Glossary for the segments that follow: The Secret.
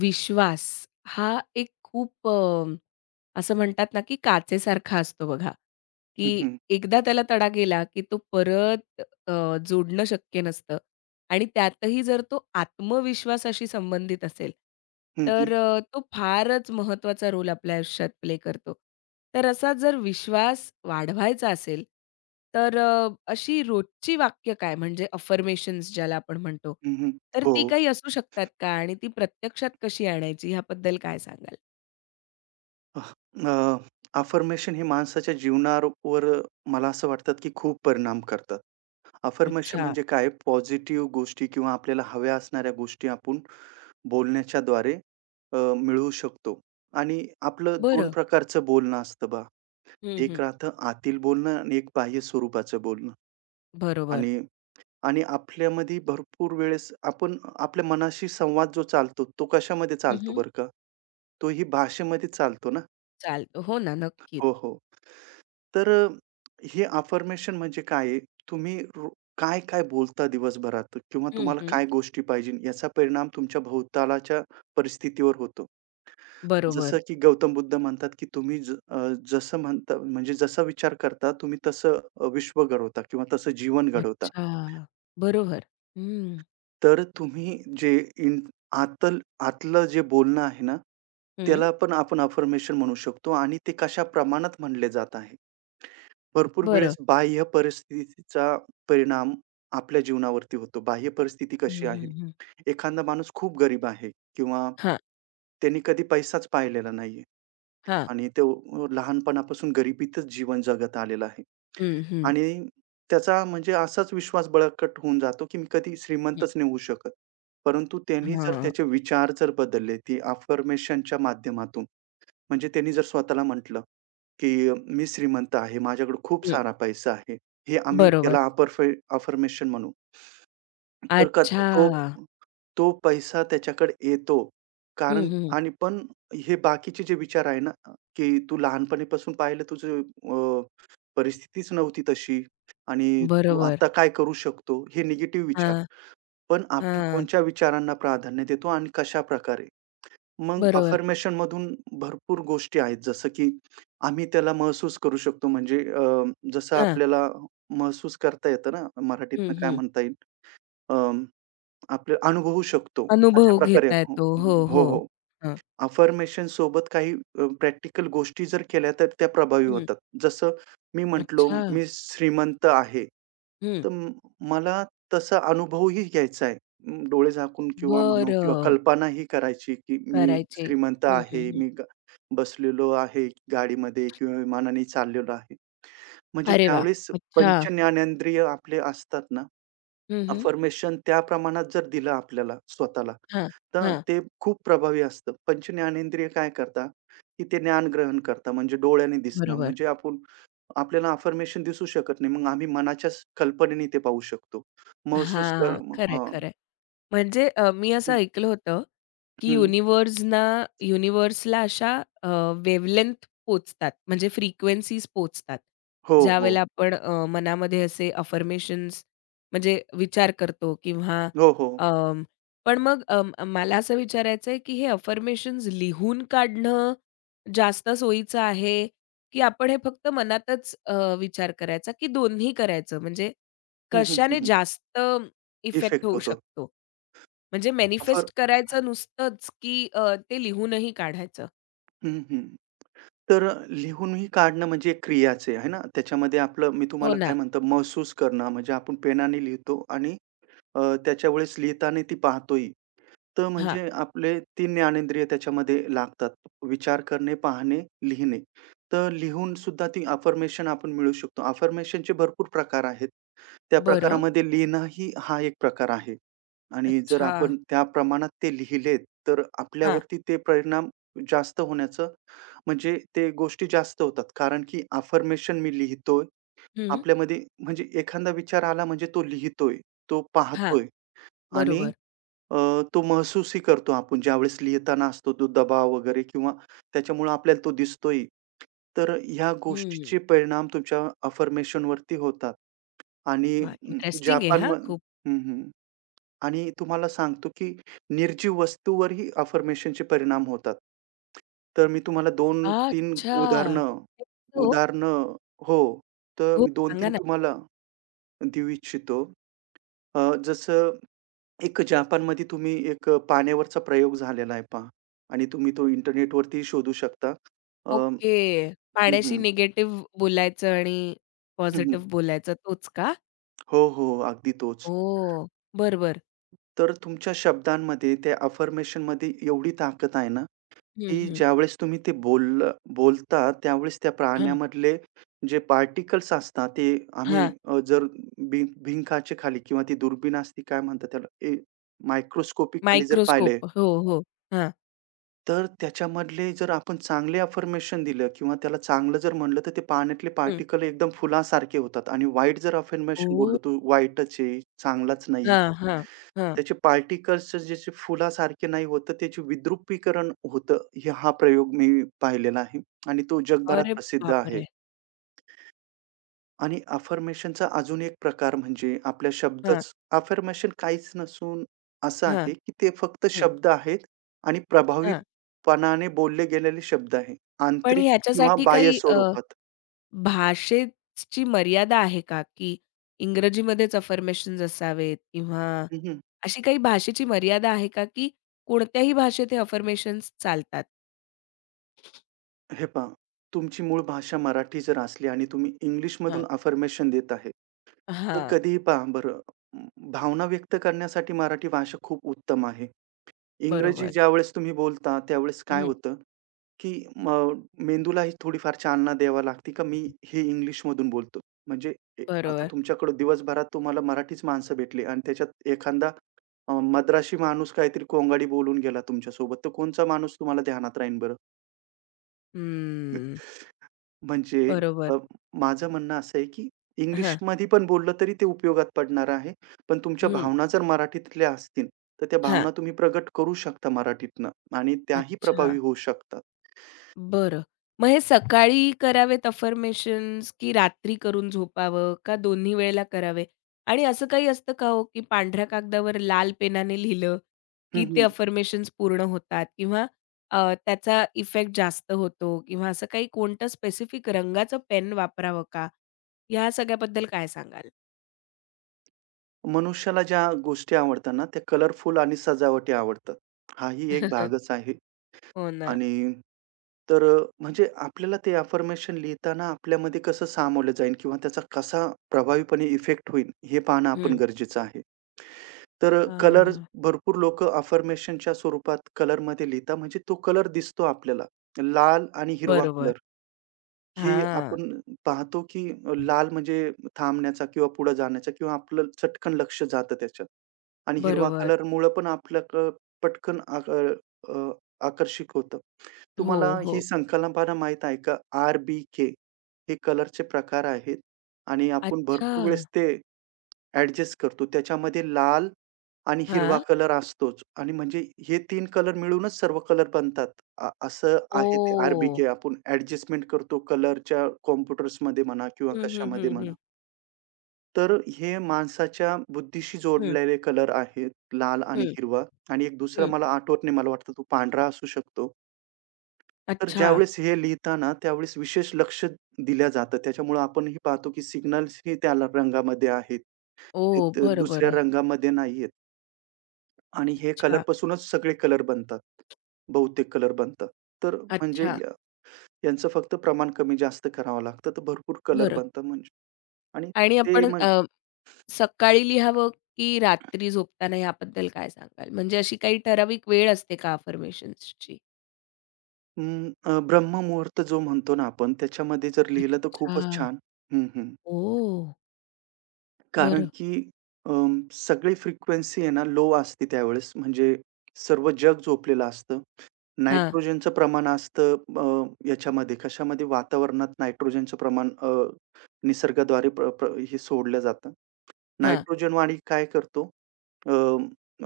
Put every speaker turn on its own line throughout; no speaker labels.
विश्वास हा एक खूप असं म्हणतात ना, की काचेसारखा असतो बघा,
हं,
की
हं.
एकदा त्याला तडा गेला, की तो परत जोडणं शक्य नसतं. आणि त्यातही जर तो आत्मविश्वासाशी संबंधित असेल,
हं, हं.
तर तो फारच महत्वाचा रोल आपल्या आयुष्यात प्ले करतो. तर असा जर विश्वास वाढवायचा असेल, तर अशी रोजची वाक्य काय म्हणजे अफर्मेशन्स ज्याला आपण म्हणतो,
हं, हं.
तर
हो.
ती काही असू शकतात का? आणि ती प्रत्यक्षात कशी आणायची ह्याबद्दल काय सांगाल?
अ, अफर्मेशन हे माणसाच्या जीवनावर मला असं वाटतं, की खूप परिणाम करतात. अफर्मेशन
अच्छा.
म्हणजे काय? पॉझिटिव्ह गोष्टी किंवा आपल्याला हव्या असणाऱ्या गोष्टी आपण बोलण्याच्या द्वारे मिळवू शकतो. आणि आपलं दोन
बरं.
प्रकारचं बोलणं असतं बघा.
हं,
एक
हं.
राहतं आतील बोलणं आणि एक बाह्य स्वरूपाचं बोलणं.
बरोबर.
आणि आणि आपल्यामध्ये भरपूर वेळेस आपण आपल्या मनाशी संवाद जो चालतो, तो कशामध्ये
हं,
चालतो
हं.
बरं का? तोही भाषेमध्ये चालतो ना.
चालतं. हो ना, नक्कीच.
हो, हो. तर हे अफर्मेशन म्हणजे काय आहे? तुम्ही रो काय-काय बोलता दिवसभरात किंवा
हं,
तुम्हाला
हं.
काय गोष्टी पाहिजे याचा परिणाम तुमच्या भोवतालाच्या परिस्थितीवर होतो. जसं
बरोबर.
की गौतम बुद्ध म्हणतात, की जसं म्हणता म्हणजे जसा विचार करता तुम्ही तसं विश्व घडवता किंवा तसं जीवन घडवता.
अच्छा. बरोबर. हं.
तर तुम्ही जे इन आतल आतलं जे बोलणं आहे ना,
हं.
त्याला पण आपण अफर्मेशन म्हणू शकतो आणि ते कशा प्रमाणात म्हणले जात आहे. भरपूर
बरं.
वेळेस बाह्य परिस्थितीचा परिणाम आपल्या जीवनावरती होतो. बाह्य परिस्थिती
हं,
कशी आहे?
हं, हं.
एखादा माणूस खूप गरीब आहे किंवा
हां,
त्यांनी कधी पैसाच पाहिलेला नाहीये.
हां.
आणि तो लहानपणापासून गरिबीतच जीवन जगत आलेला आहे.
हं, हं.
आणि त्याचा म्हणजे असाच विश्वास बळकट होऊन जातो, की मी कधी
हं.
श्रीमंतच नाही होऊ शकत. परंतु त्यांनी जर
हां.
त्याचे विचार जर बदलले, ती अफर्मेशनच्या माध्यमातून म्हणजे त्यांनी जर स्वतःला म्हटलं, की "मी श्रीमंत आहे, माझ्याकडे खूप
हं.
सारा पैसा आहे." हे आम्ही
बरोबर.
याला अफर्मेशन म्हणू. तर का तो
अच्छा.
तो पैसा त्याच्याकडे येतो.
हं,
कारण
हं.
आणि पण हे बाकीचे जे विचार आहे ना, की तू लहानपणीपासून पाहिलं तुझं अ, परिस्थितीच नव्हती तशी आणि तू
बरोबर.
आता काय करू शकतो? हे निगेटिव्ह विचार.
हां,
पण आपण
हां.
कोणत्या विचारांना प्राधान्य देतो आणि कशाप्रकारे? मग
बरोबर.
अफर्मेशनमधून भरपूर गोष्टी आहेत. जसं की आम्ही त्याला महसूस करू शकतो म्हणजे जसं
हां.
आपल्याला महसूस करता येतं ना,
हं,
मराठीतनं काय
हं.
म्हणता येईल? आपले अनुभवू शकतो.
अनुभव
अशा प्रकारे
घेता
हो,
येतो. हो,
हो,
हो.
हो.
हां.
अफर्मेशन सोबत काही प्रॅक्टिकल गोष्टी जर केल्या तर त्या प्रभावी
हं.
होतात. जसं मी म्हटलो
अच्छा.
मी श्रीमंत आहे.
हं.
तर मला तसा अनुभवही घ्यायचा आहे. डोळे झाकून किंवा म्हणू किंवा
बरं.
कल्पनाही करायची की मी
करायचे.
श्रीमंत
हं, हं,
आहे.
हं.
मी ग बसलेलो आहे गाडीमध्ये किंवा विमानाने चाललेलो आहे. म्हणजे
अरे वाह!
ज्यावेळेस
अच्छा.
पंचज्ञानेंद्रिय आपले असतात ना,
हं, हं.
अफर्मेशन त्या प्रमाणात जर दिलं आपल्याला स्वतःला,
हां,
तर
हां.
ते खूप प्रभावी असतं. पंच ज्ञानेंद्रिय काय करता की ते ज्ञान ग्रहण करतात. म्हणजे डोळ्याने दिसणं.
बरोबर.
म्हणजे आपण आपल्याला अफर्मेशन दिसू शकत नाही. मग आम्ही मनाच्याच कल्पनेने ते पाहू शकतो. महसूस कर
हां. खरंय,
हां.
खरंय. म्हणजे मी असं
हं,
ऐकलं होतं, की
हं.
युनिव्हर्सला अशा अ, वेव्हलेंग्थ पोहोचतात, म्हणजे फ्रिक्वेन्सीज पोचतात
हो, हो.
ज्यावेळेला आपण मनामध्ये असे अफर्मेशन्स म्हणजे विचार करतो किंवा
हो, हो.
अं, पण मग मला असं विचारायचं आहे, की हे अफर्मेशन्स लिहून काढणं जास्त सोयीचं आहे, की आपण हे फक्त मनातच विचार करायचा, की दोन्ही करायचं? म्हणजे कशाने जास्त इफेक्ट
इफेक्ट
होऊ
होतो.
शकतो. म्हणजे
अफर
मॅनिफेस्ट करायचं नुसतंच, की ते लिहूनही काढायचं?
हं, हं. तर लिहूनही काढणं म्हणजे एक क्रियाच आहे, आहे ना? त्याच्यामध्ये आपलं मी
हो
तुम्हाला काय
ना.
म्हणतो महसूस करणं म्हणजे आपण पेनाने लिहितो आणि त्याच्यावेळेस लिहिताना ती पाहतोही. तर
हां.
म्हणजे आपले 3 ज्ञानेंद्रिय त्याच्यामध्ये लागतात. विचार करणे, पाहणे, लिहिणे. तर लिहून सुद्धा ती अफर्मेशन आपण मिळवू शकतो. अफर्मेशनचे भरपूर प्रकार आहेत. त्या
बरं.
प्रकारामध्ये लिहिणंही हा एक प्रकार आहे आणि जर
अच्छा.
आपण त्या प्रमाणात ते लिहिले, तर
हां.
आपल्यावरती ते परिणाम जास्त होण्याचं म्हणजे ते गोष्टी जास्त होतात. कारण की अफर्मेशन मी लिहितोय.
हं.
आपल्यामध्ये म्हणजे एखादा विचार आला म्हणजे तो लिहितोय, तो
हां.
पाहतोय. आणि
बरोबर.
अ, तो महसूसही करतो आपण ज्यावेळेस लिहिताना असतो तो दबाव वगैरे किंवा त्याच्यामुळे आपल्याला तो दिसतोही. तर ह्या गोष्टीचे
हं.
परिणाम तुमच्या affirmation वरती होतात आणि
वाह! इंटरेस्टिंग आहे
जापान
हां
म
खूप.
हं, हं. आणि तुम्हाला सांगतो की निर्जीव वस्तूवरही अफर्मेशनचे परिणाम होतात. तर मी तुम्हाला 2-3
अच्छा.
उदाहरणं
हो.
उदाहरणं हो. तर
हो.
मी
सांगा
2-3
ना.
तुम्हाला देऊ इच्छितो. जसं एक जपानमध्ये तुम्ही एक पाण्यावरचा प्रयोग झालेला आहे पहा आणि तुम्ही तो इंटरनेटवरती शोधू शकता. हं,
ओके. पाण्याशी
हं.
निगेटिव्ह बोलायचं आणि
हं,
पॉझिटिव्ह बोलायचं तोच का?
हो, हो. हो, अगदी तोच.
ओह! बरं, बरं.
तर तुमच्या शब्दांमध्ये त्या अफर्मेशनमध्ये एवढी ताकद आहे ना,
हं,
की
हं.
ज्यावेळेस तुम्ही ते बोलता त्यावेळेस त्या
हां.
प्राण्यामधले जे पार्टिकल्स असतात ते आम्ही
हां.
जर भिंकाचे खाली किंवा ती दुर्बीण असते काय म्हणतात त्याला? मायक्रोस्कोपी खाली जर
मायक्रोस्कोप.
पाहिले
हो, हो. हां.
तर त्याच्यामधले जर आपण चांगले अफर्मेशन दिलं किंवा त्याला चांगलं जर म्हणलं, तर ते पाण्यातले
हं.
पार्टिकल एकदम फुलासारखे होतात आणि वाईट जर अफर्मेशन बोललो,
ओह!
"तू वाईटच आहे, चांगलाच नाहीये."
हां, हां. हां.
त्याचे पार्टिकल्स जसे फुलासारखे नाही होत, त्याचे विद्रुपीकरण होतं. हे हा प्रयोग मी पाहिलेला आहे आणि तो जगभरात
अरे
प्रसिद्ध आहे.
बापरे!
आणि अफर्मेशनचा अजून एक प्रकार म्हणजे आपल्या
हां,
शब्दच अफर्मेशन काहीच नसून असं
हां,
आहे, की ते फक्त
हं.
शब्द आहेत आणि
हां.
प्रभावीपणाने बोलले गेलेले शब्द आहे.
पण
आंतरिक किंवा
ह्याच्यासाठी
बाह्य
काही
स्वरूपात.
भाषेची मर्यादा आहे का? की इंग्रजीमध्येच अफर्मेशन्स असावेत किंवा
हं, हं.
अशी काही भाषेची मर्यादा आहे का? की कोणत्याही भाषेत हे अफर्मेशन्स चालतात?
हे पहा, तुमची मूळ भाषा मराठी जर असली आणि तुम्ही इंग्लिशमधून
हां,
अफर्मेशन देत आहे, तर
हां.
कधीही पहा बरं, म, भावना व्यक्त करण्यासाठी मराठी भाषा खूप उत्तम आहे. इंग्रजी
बरोबर.
ज्यावेळेस तुम्ही बोलता, त्यावेळेस काय
हं,
होतं की मग मेंदूलाही थोडीफार चालना द्यावी लागते, का मी हे इंग्लिशमधून बोलतो. म्हणजे आता
बरोबर.
तुमच्याकडे दिवसभरात तुम्हाला मराठीच माणसं भेटली आणि त्याच्यात एखादा मद्रासी माणूस काहीतरी कोंगाडी बोलून गेला तुमच्यासोबत, तर कोणचा माणूस तुम्हाला ध्यानात राहीन बरं?
हम्म.
म्हणजे
बरोबर.
अ, माझं म्हणणं असं आहे, की
हां.
इंग्लिशमध्ये पण बोललं तरी ते उपयोगात पडणार आहे. पण तुमच्या
हं.
भावना जर मराठीतल्या असतील, तर त्या
हां.
भावना तुम्ही प्रगट करू शकता मराठीतनं आणि त्याही
अच्छा.
प्रभावी होऊ शकतात.
बरं. मग हे सकाळी करावेत अफर्मेशन्स की रात्री करून झोपावं का दोन्ही वेळेला करावे? आणि असं काही असतं का हो, की पांढऱ्या कागदावर लाल पेनाने लिहिलं, की ते अफर्मेशन्स पूर्ण होतात किंवा त्याचा इफेक्ट जास्त होतो किंवा असं काही कोणतं स्पेसिफिक रंगाचं पेन वापरावं का? ह्या सगळ्याबद्दल काय सांगाल?
मनुष्याला ज्या गोष्टी आवडतात ना, त्या कलरफुल आणि सजावटी आवडतात. हाही एक भागच आहे
हो ना.
आणि तर म्हणजे आपल्याला ते अफर्मेशन लिहिताना आपल्यामध्ये कसं सामावलं जाईल किंवा त्याचा कसा प्रभावीपणे इफेक्ट होईल, हे पाहणं आपण
हं.
गरजेचं आहे. तर अ, कलर
हां.
भरपूर लोकं अफर्मेशनच्या स्वरूपात कलरमध्ये लिहितात, म्हणजे तो कलर दिसतो आपल्याला. लाल आणि हिरवा
बरोबर.
कलर हे
हां.
आपण पाहतो, की लाल म्हणजे थांबण्याचा किंवा पुढे जाण्याचा किंवा आपलं चटकन लक्ष जातं त्याच्यात. आणि हिरवा
बरोबर.
कलरमुळं पण आपल्याकडं पटकन अ, आकर्षित होतं.
हो,
तुम्हाला ही
हो.
संकल्पना माहित आहे का? आर-बी-के हे कलरचे प्रकार आहेत आणि आपण
अच्छा.
भरपूर वेळेस ते ॲडजस्ट करतो. त्याच्यामध्ये लाल आणि हिरवा
हां.
कलर असतोच आणि म्हणजे हे तीन कलर मिळूनच सर्व कलर बनतात. असं आहे ते आर
ओह!
के आपण ॲडजस्टमेंट करतो कलरच्या कॉम्प्युटर्समध्ये म्हणा किंवा
हं, हं,
कशामध्ये
हं,
म्हणा.
हं.
तर हे माणसाच्या बुद्धीशी
हं,
जोडलेले कलर आहेत, लाल आणि
हं,
हिरवा आणि एक दुसरा
हं.
मला आठवत नाही, मला वाटतं तो पांढरा असू शकतो. तर
अच्छा.
ज्यावेळेस हे लिहिताना त्यावेळेस विशेष लक्ष दिलं जातं. त्याच्यामुळं आपणही पाहतो की सिग्नल्सही त्या रंगामध्ये आहेत. ते
ओह!
तर
बरं,
दुसऱ्या
बरं.
रंगामध्ये नाहीयेत आणि हे
अच्छा,
कलरपासूनच सगळे कलर बनतात. बहुतेक कलर बनतात. तर म्हणजे
अच्छा.
या यांचं फक्त प्रमाण कमी-जास्त करावं लागतं, तर भरपूर कलर
बरं.
बनतात म्हणजे. आणि
आणि
ते
आपण
म्हण
सकाळी लिहावं की रात्री झोपताना याबद्दल काय सांगाल? म्हणजे अशी काही ठराविक वेळ असते का अफर्मेशन्सची?
अं, अ, ब्रह्ममुहूर्त जो म्हणतो ना आपण त्याच्यामध्ये जर लिहिलं तर खूपच
अच्छा.
छान. हं, हं.
ओह!
कारण
बरं.
की सगळी फ्रिक्वेन्सी आहे ना लो असते त्यावेळेस म्हणजे सर्व जग झोपलेलं असतं
हां,
नायट्रोजनचं प्रमाण असतं याच्यामध्ये कशामध्ये? वातावरणात नायट्रोजनचं प्रमाण निसर्गाद्वारे प्र प्र हे सोडलं जातं.
हां.
नायट्रोजन वायू काय करतो? अ,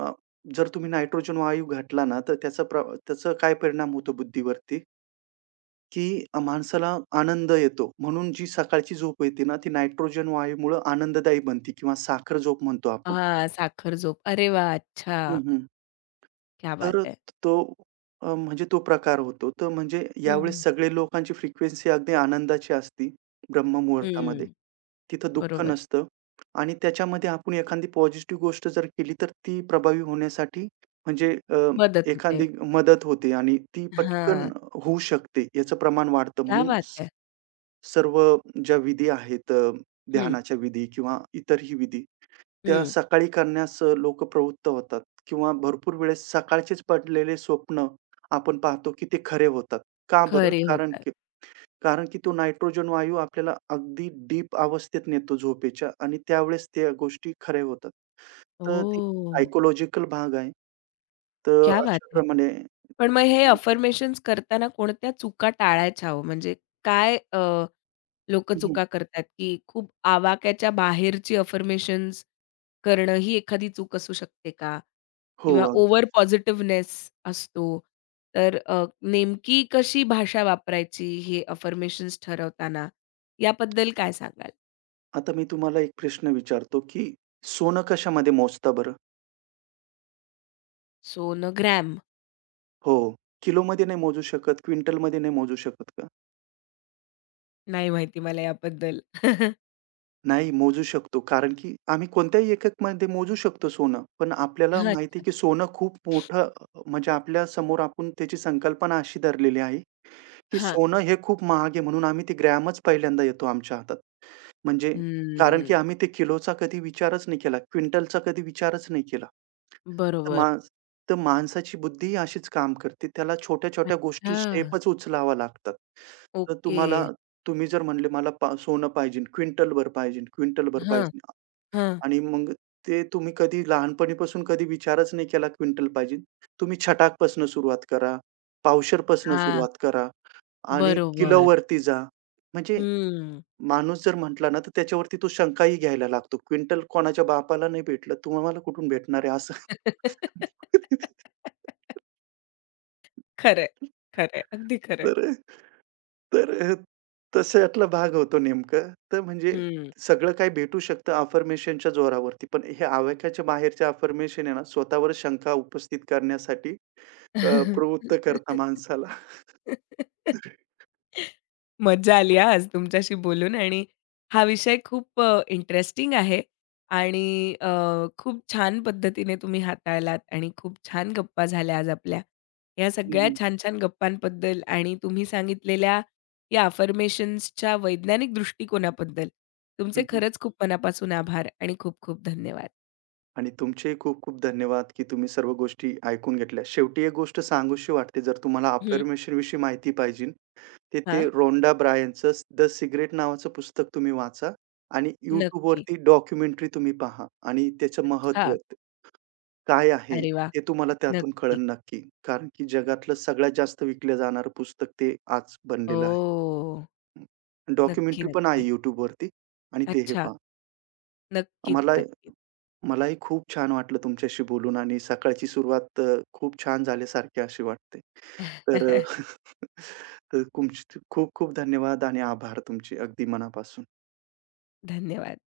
अ, जर तुम्ही नायट्रोजन वायू घातला ना, तर त्याचा त्याचा काय परिणाम होतो बुद्धीवरती, की माणसाला आनंद येतो. म्हणून जी सकाळची झोप येते ना, ती नायट्रोजन वायूमुळं आनंददायी बनते किंवा साखर झोप म्हणतो आपण.
हां, साखर झोप. अरे वाह! अच्छा.
हं, हं.
क्या बात
तर
है!
तो म्हणजे तो प्रकार होतो. तर म्हणजे
हं,
यावेळेस
हं.
सगळे लोकांची फ्रिक्वेन्सी अगदी आनंदाची असते ब्रह्ममुहूर्तामध्ये.
हं.
तिथं दुःख
बरोबर.
नसतं आणि त्याच्यामध्ये आपण एखादी पॉझिटिव्ह गोष्ट जर केली, तर ती प्रभावी होण्यासाठी म्हणजे
मदत होते.
एखादी मदत होते आणि ती पटकन
हां.
होऊ शकते. याचं प्रमाण वाढतं
क्या
म्हणून
बात है!
सर्व ज्या विधी आहेत
हं,
ध्यानाच्या विधी किंवा इतरही विधी, त्या
हं.
सकाळी करण्यास लोक प्रवृत्त होतात किंवा भरपूर वेळेस सकाळचेच पडलेले स्वप्न आपण पाहतो की ते खरे होतात. का बरं?
खरे
कारण
होतात.
की कारण की तो नायट्रोजन वायू आपल्याला अगदी डीप अवस्थेत नेतो झोपेच्या आणि त्यावेळेस त्या गोष्टी खऱ्या होतात. तर ते
ओह!
सायकॉलॉजिकल भाग आहे. तर
क्या बात है!
अशाप्रमाणे. हं,
पण मग हे अफर्मेशन्स करताना कोणत्या चुका टाळायच्या हो? म्हणजे काय लोकं
हं.
चुका करतात, की खूप आवाक्याच्या बाहेरची अफर्मेशन्स करणं ही एखादी चूक असू शकते का?
हो,
किंवा
अगदीच.
ओव्हर पॉझिटिव्हनेस असतो. तर नेमकी कशी भाषा वापरायची हे अफर्मेशन्स ठरवताना, याबद्दल काय सांगाल?
आता मी तुम्हाला एक प्रश्न विचारतो की सोनं कशामध्ये मोजता बरं?
सोनोग्राम
हो. किलोमध्ये नाही मोजू शकत, क्विंटलमध्ये नाही मोजू शकत का?
नाही माहिती मला याबद्दल.
नाही मोजू शकतो. कारण की आम्ही कोणत्याही एककमध्ये मोजू शकतो सोनं. पण आपल्याला माहिती आहे
अच्छा.
की सोनं खूप मोठं म्हणजे आपल्या समोर आपण त्याची संकल्पना अशी धरलेली आहे, की
हां.
सोनं हे खूप महाग आहे म्हणून आम्ही ते ग्रॅमच पहिल्यांदा येतो आमच्या हातात. म्हणजे कारण की
हं,
आम्ही ते किलोचा कधी विचारच नाही केला. क्विंटलचा कधी विचारच नाही केला. तर
बरोबर.
माणस तर माणसाची बुद्धी अशीच काम करते. त्याला छोट्या-छोट्या गोष्टी
अच्छा.
स्टेपच उचलाव्या लागतात. तर
ओके.
तुम्हाला तुम्ही जर म्हणले मला पा सोनं पाहिजे, क्विंटलभर पाहिजे, क्विंटलभर
हां,
पाहिजे
हां.
आणि मग ते तुम्ही कधी लहानपणीपासून कधी विचारच नाही केला क्विंटल पाहिजे. तुम्ही छटाकपासून सुरुवात करा, पावशेरपासून
हां,
सुरुवात करा आणि
बरोबर.
किलोवरती जा. म्हणजे
हम्म.
माणूस जर म्हटला ना, तर त्याच्यावरती तो शंकाही घ्यायला लागतो. क्विंटल कोणाच्या बापाला नाही भेटलं, तुम्हाला कुठून भेटणार आहे असं.
खरंय, खरंय. अगदी खरंय.
तर तर अ, तशातला भाग होतो नेमकं. तर म्हणजे
हं.
सगळं काही भेटू शकतं अफर्मेशनच्या जोरावरती. पण हे आवाक्याच्या बाहेरचे अफर्मेशन आहे ना, स्वतःवर शंका उपस्थित करण्यासाठी प्रवृत्त करता माणसाला.
मज्जा आली हां, आज तुमच्याशी बोलून आणि हा विषय खूप इंटरेस्टिंग आहे आणि खूप छान पद्धतीने तुम्ही हाताळलात आणि खूप छान गप्पा झाल्या आज आपल्या. या
हं,
सगळ्या
हं.
छान-छान गप्पांबद्दल आणि तुम्ही सांगितलेल्या या अफर्मेशन्सच्या वैज्ञानिक दृष्टिकोनाबद्दल तुमचे खरंच खूप मनापासून आभार आणि खूप-खूप धन्यवाद.
आणि तुमचेही खूप-खूप धन्यवाद, की तुम्ही सर्व गोष्टी ऐकून घेतल्या. शेवटी एक गोष्ट सांगूशी वाटते, जर तुम्हाला
हं.
अफर्मेशन विषयी माहिती पाहिजे, तर ते
हां,
रोंडा ब्रायनचं द सिक्रेट नावाचं पुस्तक तुम्ही वाचा आणि
नक्की.
YouTubeवरती डॉक्युमेंटरी तुम्ही पहा आणि त्याचं महत्त्व
अच्छा.
काय आहे,
अरे वाह!
हे तुम्हाला त्यातून कळेल
नक्की.
नक्की. कारण की जगातलं सगळ्यात जास्त विकलं जाणारं पुस्तक ते आज बनलेलं आहे.
ओह! नक्की,
डॉक्युमेंटरी पण आहे
नक्की.
YouTubeवरती आणि ते हे
अच्छा.
पहा.
नक्कीच,
मला
नक्कीच.
मलाही खूप छान वाटलं तुमच्याशी बोलून आणि सकाळची सुरुवात खूप छान झाल्यासारखी अशी वाटते. तर तर तुमचे खूप खूप धन्यवाद आणि आभार तुमचे अगदी मनापासून.
धन्यवाद.